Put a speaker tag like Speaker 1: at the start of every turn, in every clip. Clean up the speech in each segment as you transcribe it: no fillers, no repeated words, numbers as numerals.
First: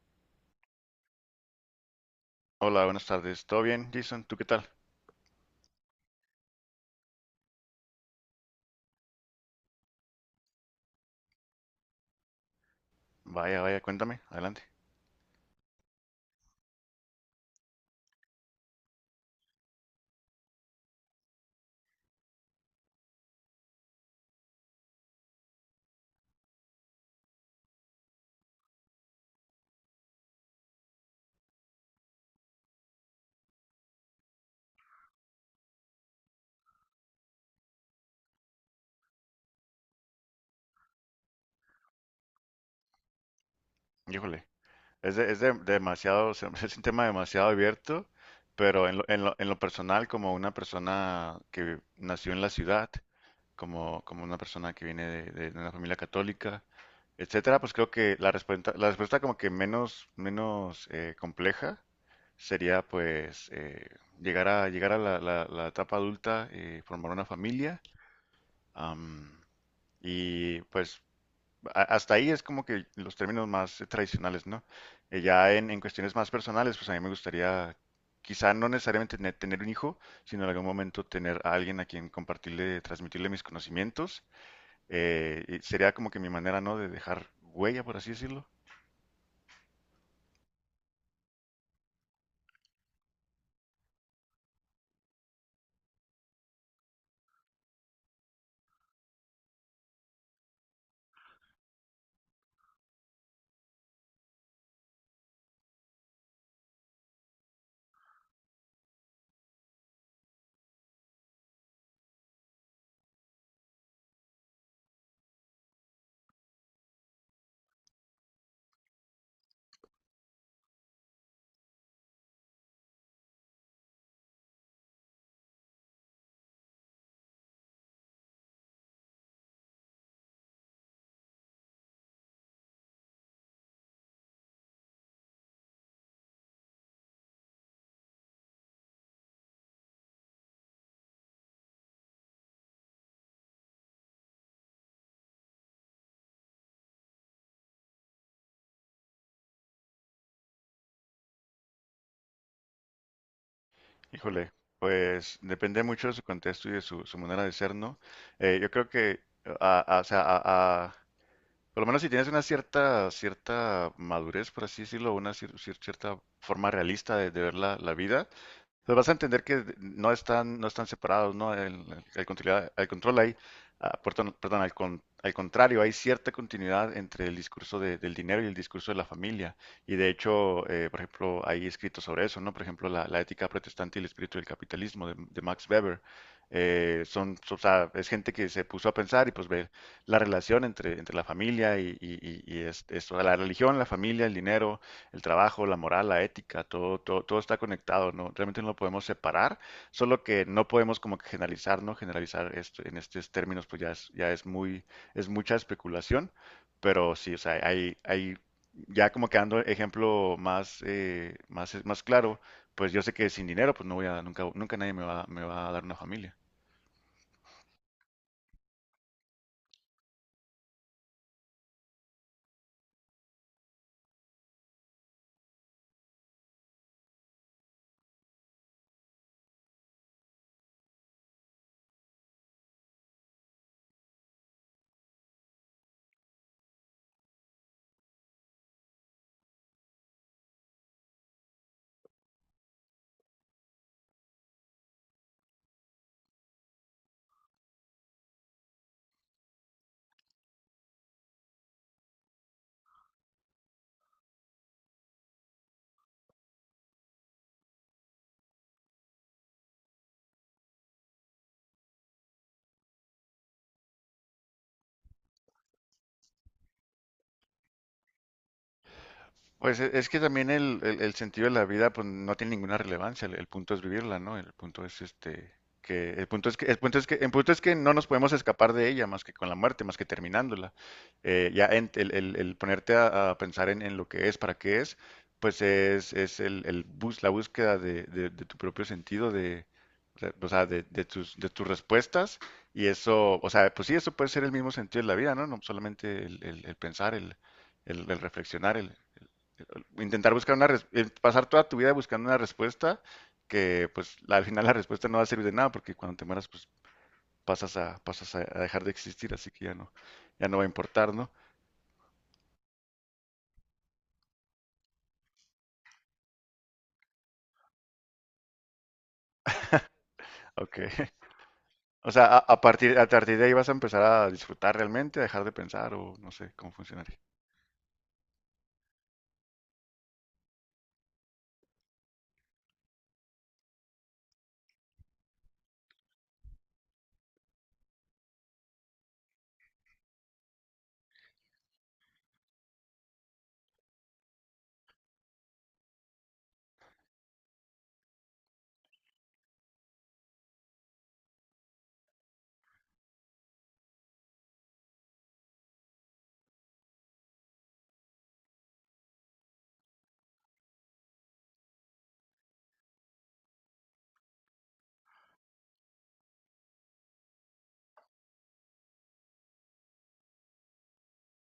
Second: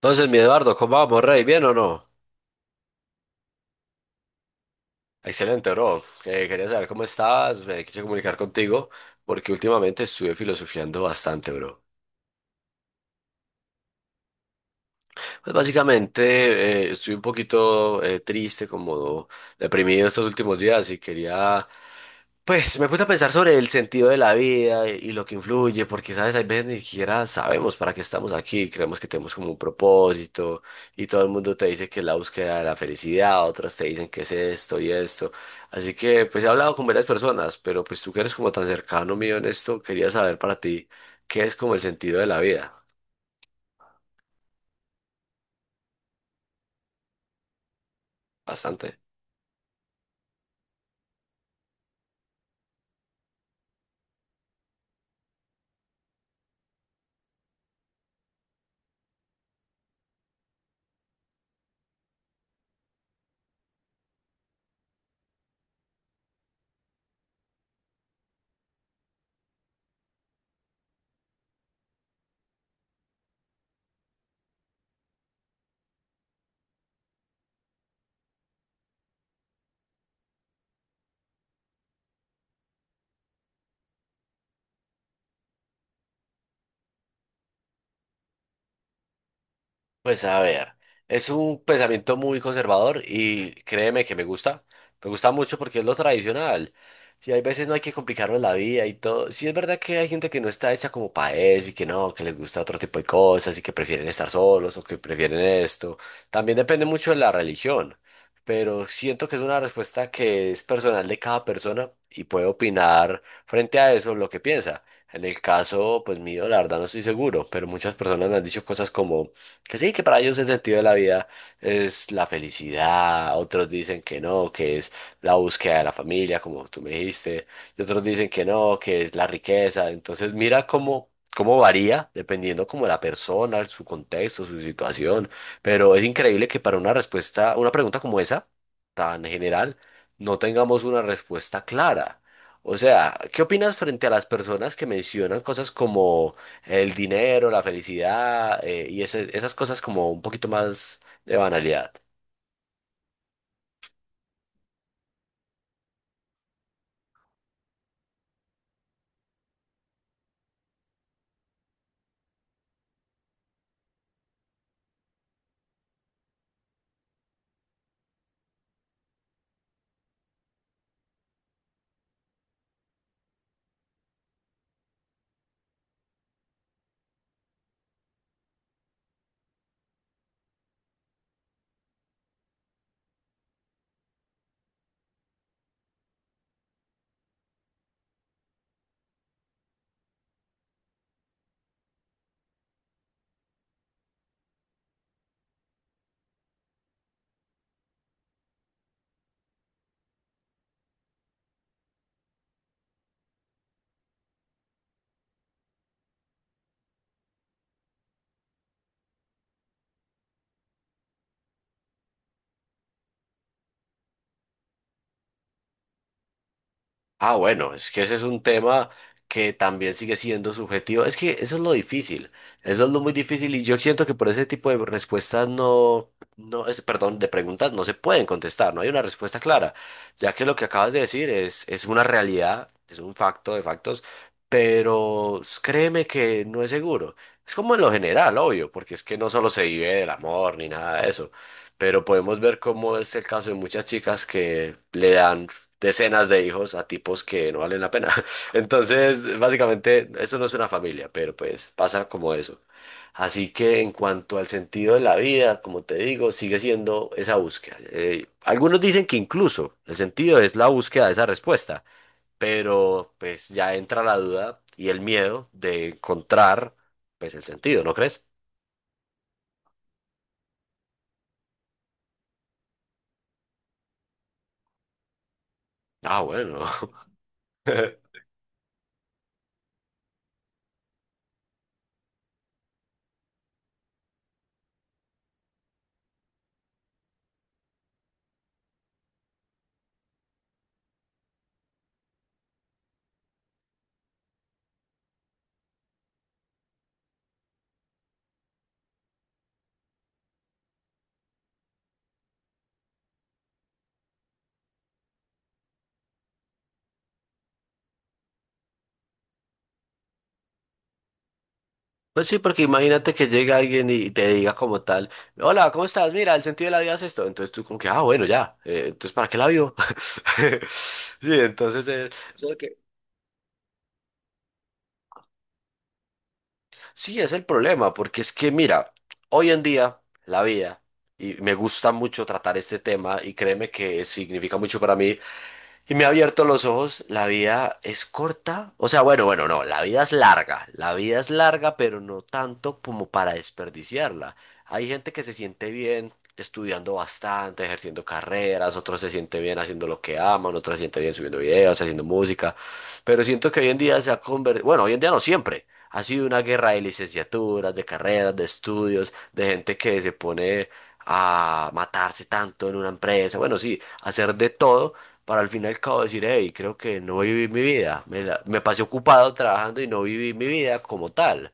Speaker 1: Entonces, mi Eduardo, ¿cómo vamos, Rey? ¿Bien o no?
Speaker 2: Hola, buenas tardes. ¿Todo bien, Jason? ¿Tú qué tal?
Speaker 1: Excelente, bro. Quería saber cómo estás, me quise comunicar contigo porque últimamente estuve filosofiando bastante, bro.
Speaker 2: Vaya, vaya, cuéntame. Adelante.
Speaker 1: Pues básicamente estoy un poquito triste, como deprimido estos últimos días y pues me puse a pensar sobre el sentido de la vida y lo que influye, porque sabes, hay veces ni siquiera sabemos para qué estamos aquí, creemos que tenemos como un propósito y todo el mundo te dice que es la búsqueda de la felicidad, otras te dicen que es esto y esto. Así que pues he hablado con varias personas, pero pues tú que eres como tan cercano mío en esto, quería saber para ti qué es como el sentido de la vida.
Speaker 2: Híjole. Demasiado, o sea, es un tema demasiado abierto, pero
Speaker 1: Bastante.
Speaker 2: en lo personal, como una persona que nació en la ciudad, como una persona que viene de una familia católica, etcétera, pues creo que la respuesta como que menos compleja sería pues llegar a la etapa adulta y formar una familia. Am, y pues hasta ahí es como que los términos más tradicionales, ¿no? Ya en cuestiones más personales, pues a mí me gustaría, quizá no necesariamente tener un hijo, sino en algún momento tener a alguien a quien compartirle, transmitirle mis conocimientos. Y sería como que mi manera, ¿no? De dejar huella, por así decirlo.
Speaker 1: Pues a ver, es un pensamiento muy conservador y créeme que me gusta mucho porque es lo tradicional y hay veces no hay que complicarnos la vida y todo. Sí es verdad que hay gente que no está hecha como para eso y que no, que les gusta otro tipo de cosas y que prefieren estar solos o que prefieren esto. También depende mucho de la religión, pero siento que es una respuesta que es personal de cada persona y puede opinar frente a eso lo que piensa. En el caso, pues mío, la verdad no estoy seguro, pero muchas personas me han dicho cosas como que sí, que para ellos el sentido de la vida es la felicidad, otros dicen que no, que es la búsqueda de la familia, como tú me dijiste, y otros dicen que no, que es la riqueza. Entonces mira cómo, cómo varía dependiendo como la persona, su contexto, su situación. Pero es increíble que para una respuesta, una pregunta como esa, tan general, no tengamos una respuesta clara. O sea, ¿qué opinas frente a las personas que mencionan cosas como el dinero, la felicidad y esas cosas como un poquito más de banalidad?
Speaker 2: Híjole, pues depende mucho de su contexto y de su manera de ser, ¿no? Yo creo que, o sea, por lo menos si tienes una cierta madurez, por así decirlo, una cierta forma realista de ver la vida, pues vas a entender que no están separados, ¿no? El control ahí, ah, perdón, perdón, al contrario, hay cierta continuidad entre el discurso del dinero y el discurso de la familia. Y de hecho, por ejemplo, hay escrito sobre eso, ¿no? Por ejemplo, la ética protestante y el espíritu del capitalismo de Max Weber. O sea, es gente que se puso a pensar y pues ve la relación entre la familia y o sea, la religión, la familia, el dinero, el trabajo, la moral, la ética, todo está conectado, ¿no? Realmente no lo podemos separar, solo que no podemos como que generalizar, ¿no? Generalizar esto en estos términos, pues ya es muy, es mucha especulación, pero sí, o sea, hay ya como que dando ejemplo más, más claro, pues yo sé que sin dinero, pues no voy a, nunca nadie me va a dar una familia.
Speaker 1: Ah, bueno, es que ese es un tema que también sigue siendo subjetivo. Es que eso es lo difícil, eso es lo muy difícil y yo siento que por ese tipo de respuestas no, no es, perdón, de preguntas no se pueden contestar, no hay una respuesta clara, ya que lo que acabas de decir es una realidad, es un facto de factos, pero créeme que no es seguro. Es como en lo general, obvio, porque es que no solo se vive del amor ni nada de eso, pero podemos ver cómo es el caso de muchas chicas que le dan decenas de hijos a tipos que no valen la pena. Entonces, básicamente, eso no es una familia, pero pues pasa como eso. Así que en cuanto al sentido de la vida, como te digo, sigue siendo esa búsqueda. Algunos dicen que incluso el sentido es la búsqueda de esa respuesta, pero pues ya entra la duda y el miedo de encontrar pues el sentido, ¿no crees?
Speaker 2: Pues es que también el sentido de la vida pues no tiene ninguna relevancia, el punto es vivirla, ¿no? El punto es este que
Speaker 1: Ah,
Speaker 2: el punto es
Speaker 1: bueno.
Speaker 2: que el punto es que el punto es que no nos podemos escapar de ella más que con la muerte, más que terminándola. El ponerte a pensar en lo que es, para qué es, pues es la búsqueda de tu propio sentido de, o sea, de tus respuestas y eso, o sea, pues sí, eso puede ser el mismo sentido de la vida, ¿no? No solamente el pensar, el reflexionar, el intentar buscar pasar toda tu vida buscando una respuesta que pues al final la respuesta no va a servir de nada porque cuando te mueras pues pasas a dejar de existir, así que ya no, ya no va a importar, ¿no?
Speaker 1: Pues sí, porque imagínate que llega alguien y te diga como tal, hola, ¿cómo estás? Mira, el sentido de la vida es esto. Entonces tú como que, ah, bueno, ya, entonces ¿para qué la vivo?
Speaker 2: Ok.
Speaker 1: Sí, entonces
Speaker 2: O
Speaker 1: eso
Speaker 2: sea,
Speaker 1: es lo que-
Speaker 2: a partir de ahí vas a empezar a disfrutar realmente, a dejar de pensar o no sé cómo funcionaría.
Speaker 1: sí, es el problema, porque es que mira, hoy en día la vida, y me gusta mucho tratar este tema, y créeme que significa mucho para mí, y me ha abierto los ojos, la vida es corta, o sea, bueno, bueno, no, la vida es larga, la vida es larga, pero no tanto como para desperdiciarla. Hay gente que se siente bien estudiando bastante, ejerciendo carreras, otros se siente bien haciendo lo que aman, otros se siente bien subiendo videos, haciendo música, pero siento que hoy en día se ha convertido, bueno, hoy en día no siempre, ha sido una guerra de licenciaturas, de carreras, de estudios, de gente que se pone a matarse tanto en una empresa, bueno, sí, hacer de todo para al fin y al cabo decir, hey, creo que no viví mi vida, me pasé ocupado trabajando y no viví mi vida como tal.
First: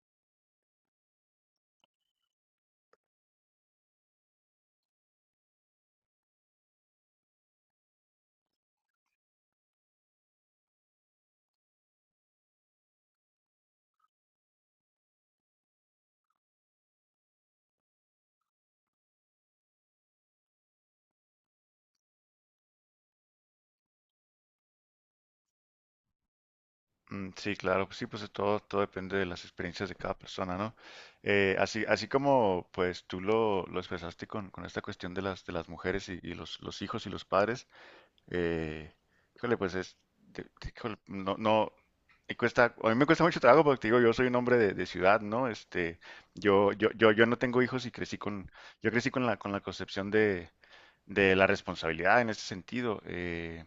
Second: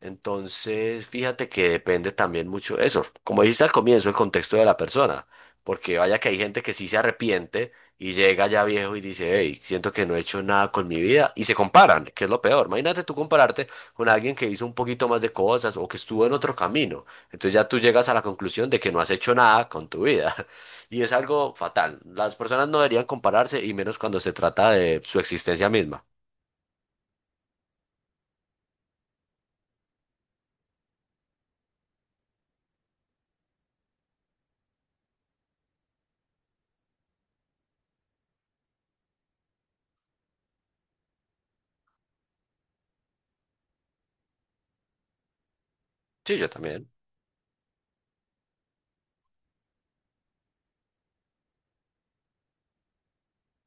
Speaker 1: Entonces, fíjate que depende también mucho eso. Como dijiste al comienzo, el contexto de la persona. Porque vaya que hay gente que sí se arrepiente y llega ya viejo y dice, hey, siento que no he hecho nada con mi vida. Y se comparan, que es lo peor. Imagínate tú compararte con alguien que hizo un poquito más de cosas o que estuvo en otro camino. Entonces ya tú llegas a la conclusión de que no has hecho nada con tu vida. Y es algo fatal. Las personas no deberían compararse y menos cuando se trata de su existencia misma.
Speaker 2: Mm, sí, claro, pues sí, pues todo depende de las experiencias de cada persona, ¿no? Así como pues tú lo expresaste con esta cuestión de de las mujeres y los hijos y los padres. Eh, Híjole, pues es, híjole, no, no, me cuesta, a mí me cuesta mucho trabajo porque te digo, yo soy un hombre de ciudad, ¿no? Este,
Speaker 1: Sí, yo también.
Speaker 2: yo no tengo hijos y crecí con, yo crecí con la concepción de la responsabilidad en ese sentido.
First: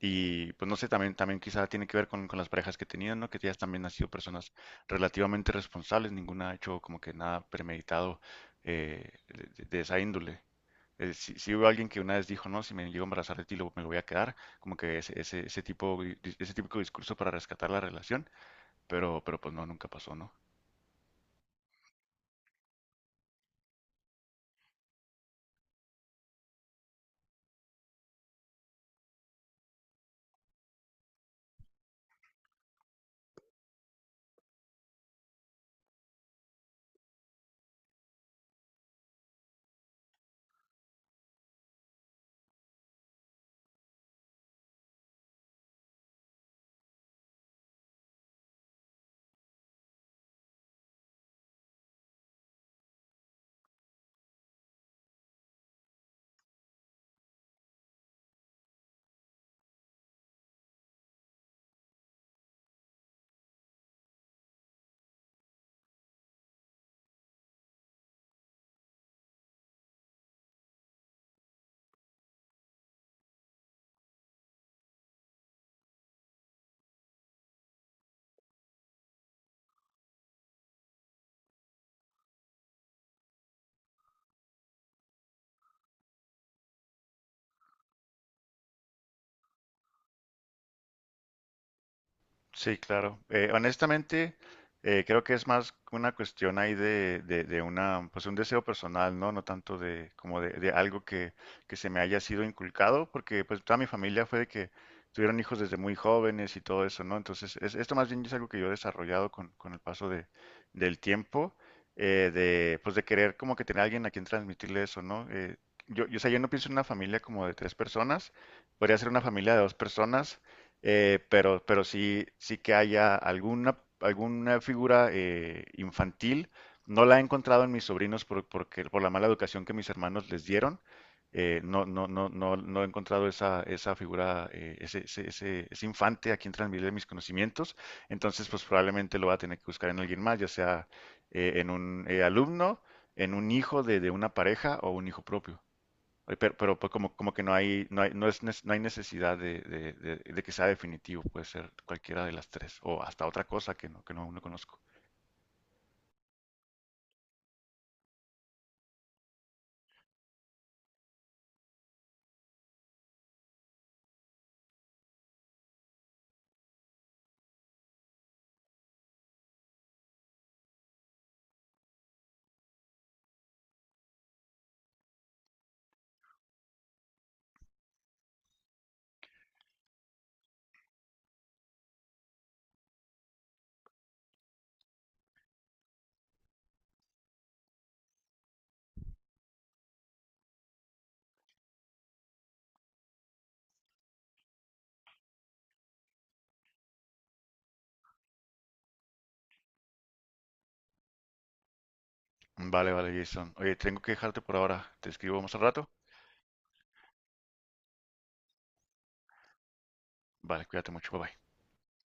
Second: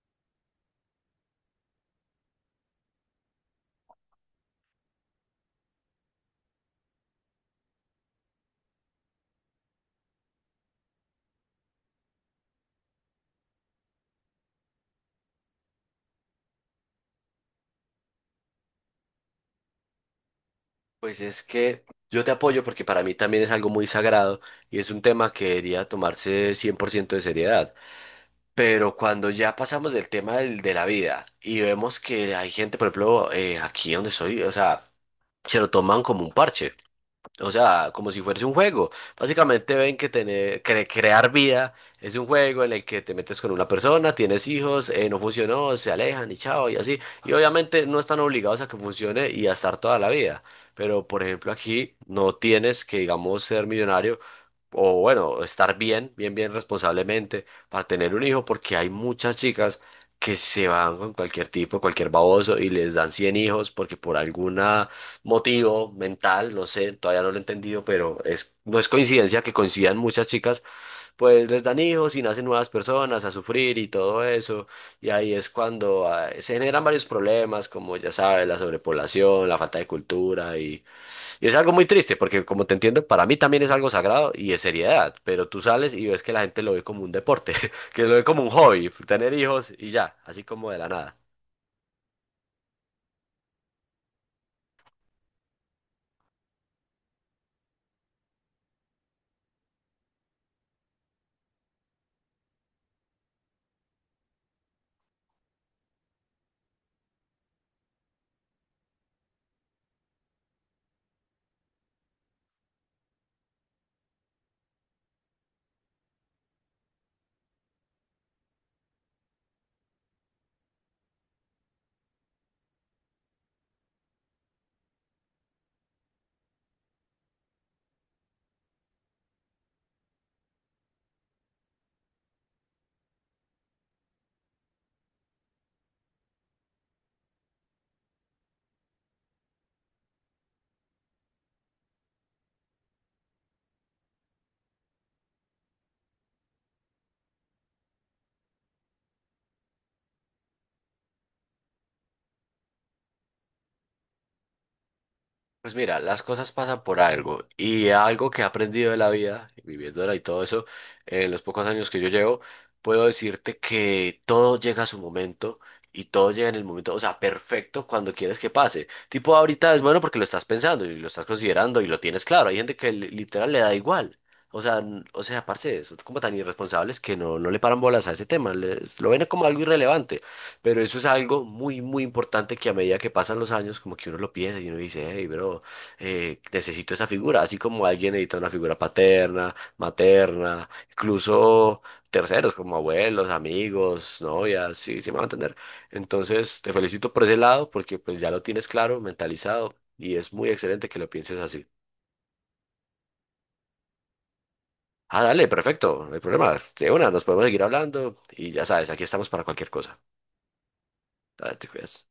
Speaker 2: Y pues no sé, también, también quizá tiene que ver con las parejas que he tenido, ¿no? Que ellas también han sido personas relativamente responsables, ninguna ha hecho como que nada premeditado de esa índole. Sí, sí hubo alguien que una vez dijo, no, si me llego a embarazar de ti, me lo voy a quedar, como que ese tipo, ese típico discurso para rescatar la relación, pero pues no, nunca pasó, ¿no?
Speaker 1: Pues es que yo te apoyo porque para mí también es algo muy sagrado y es un tema que debería tomarse 100% de seriedad. Pero cuando ya pasamos del tema de la vida y vemos que hay gente, por ejemplo, aquí donde soy, o sea, se lo toman como un parche. O sea, como si fuese un juego. Básicamente ven que tener, crear vida es un juego en el que te metes con una persona, tienes hijos, no funcionó, se alejan y chao y así. Y obviamente no están obligados a que funcione y a estar toda la vida. Pero por ejemplo aquí no tienes que, digamos, ser millonario o bueno, estar bien, bien, bien responsablemente para tener un hijo porque hay muchas chicas que se van con cualquier tipo, cualquier baboso y les dan 100 hijos porque por alguna motivo mental, no sé, todavía no lo he entendido, pero es, no es coincidencia que coincidan muchas chicas, pues les dan hijos y nacen nuevas personas a sufrir y todo eso, y ahí es cuando ah, se generan varios problemas, como ya sabes, la sobrepoblación, la falta de cultura, y es algo muy triste, porque como te entiendo, para mí también es algo sagrado y de seriedad, pero tú sales y ves que la gente lo ve como un deporte, que lo ve como un hobby, tener hijos y ya, así como de la nada.
Speaker 2: Sí, claro. Honestamente, creo que es más una cuestión ahí de una, pues un deseo personal, ¿no? No tanto de como de algo que se me haya sido inculcado, porque pues toda mi familia fue de que tuvieron hijos desde muy jóvenes y todo eso, ¿no? Entonces, esto más bien es algo que yo he desarrollado con el paso del tiempo, de, pues de querer como que tener a alguien a quien transmitirle eso, ¿no? O sea, yo no pienso en una familia como de tres personas, podría ser una familia de dos personas, pero sí, sí que haya alguna figura infantil. No la he encontrado en mis sobrinos porque, por la mala educación que mis hermanos les dieron. No he encontrado esa figura, ese infante a quien transmitirle mis conocimientos. Entonces, pues probablemente lo va a tener que buscar en alguien más, ya sea en un alumno, en un hijo de una pareja o un hijo propio. Oye, pero pues como, como que no hay necesidad de, de que sea definitivo, puede ser cualquiera de las tres, o hasta otra cosa que que no, no conozco.
Speaker 1: Pues mira, las cosas pasan por algo y algo que he aprendido de la vida, viviéndola y todo eso, en los pocos años que yo llevo, puedo decirte que todo llega a su momento y todo llega en el momento, o sea, perfecto cuando quieres que pase. Tipo, ahorita es bueno porque lo estás pensando y lo estás considerando y lo tienes claro. Hay gente que literal le da igual. O sea, o sea, parce, son como tan irresponsables que no, no le paran bolas a ese tema, lo ven como algo irrelevante. Pero eso es algo muy, muy importante que a medida que pasan los años, como que uno lo piensa y uno dice, hey, bro, necesito esa figura. Así como alguien necesita una figura paterna, materna, incluso terceros como abuelos, amigos, novias, sí, sí me van a entender. Entonces, te felicito por ese lado porque pues ya lo tienes claro, mentalizado y es muy excelente que lo pienses así.
Speaker 2: Vale, vale, Jason. Oye, tengo que dejarte por ahora. Te
Speaker 1: Ah,
Speaker 2: escribo
Speaker 1: dale,
Speaker 2: más al rato.
Speaker 1: perfecto, no hay problema. De una, nos podemos seguir hablando y ya sabes, aquí estamos para cualquier cosa.
Speaker 2: Vale, cuídate mucho, bye bye.
Speaker 1: Dale, te cuidas.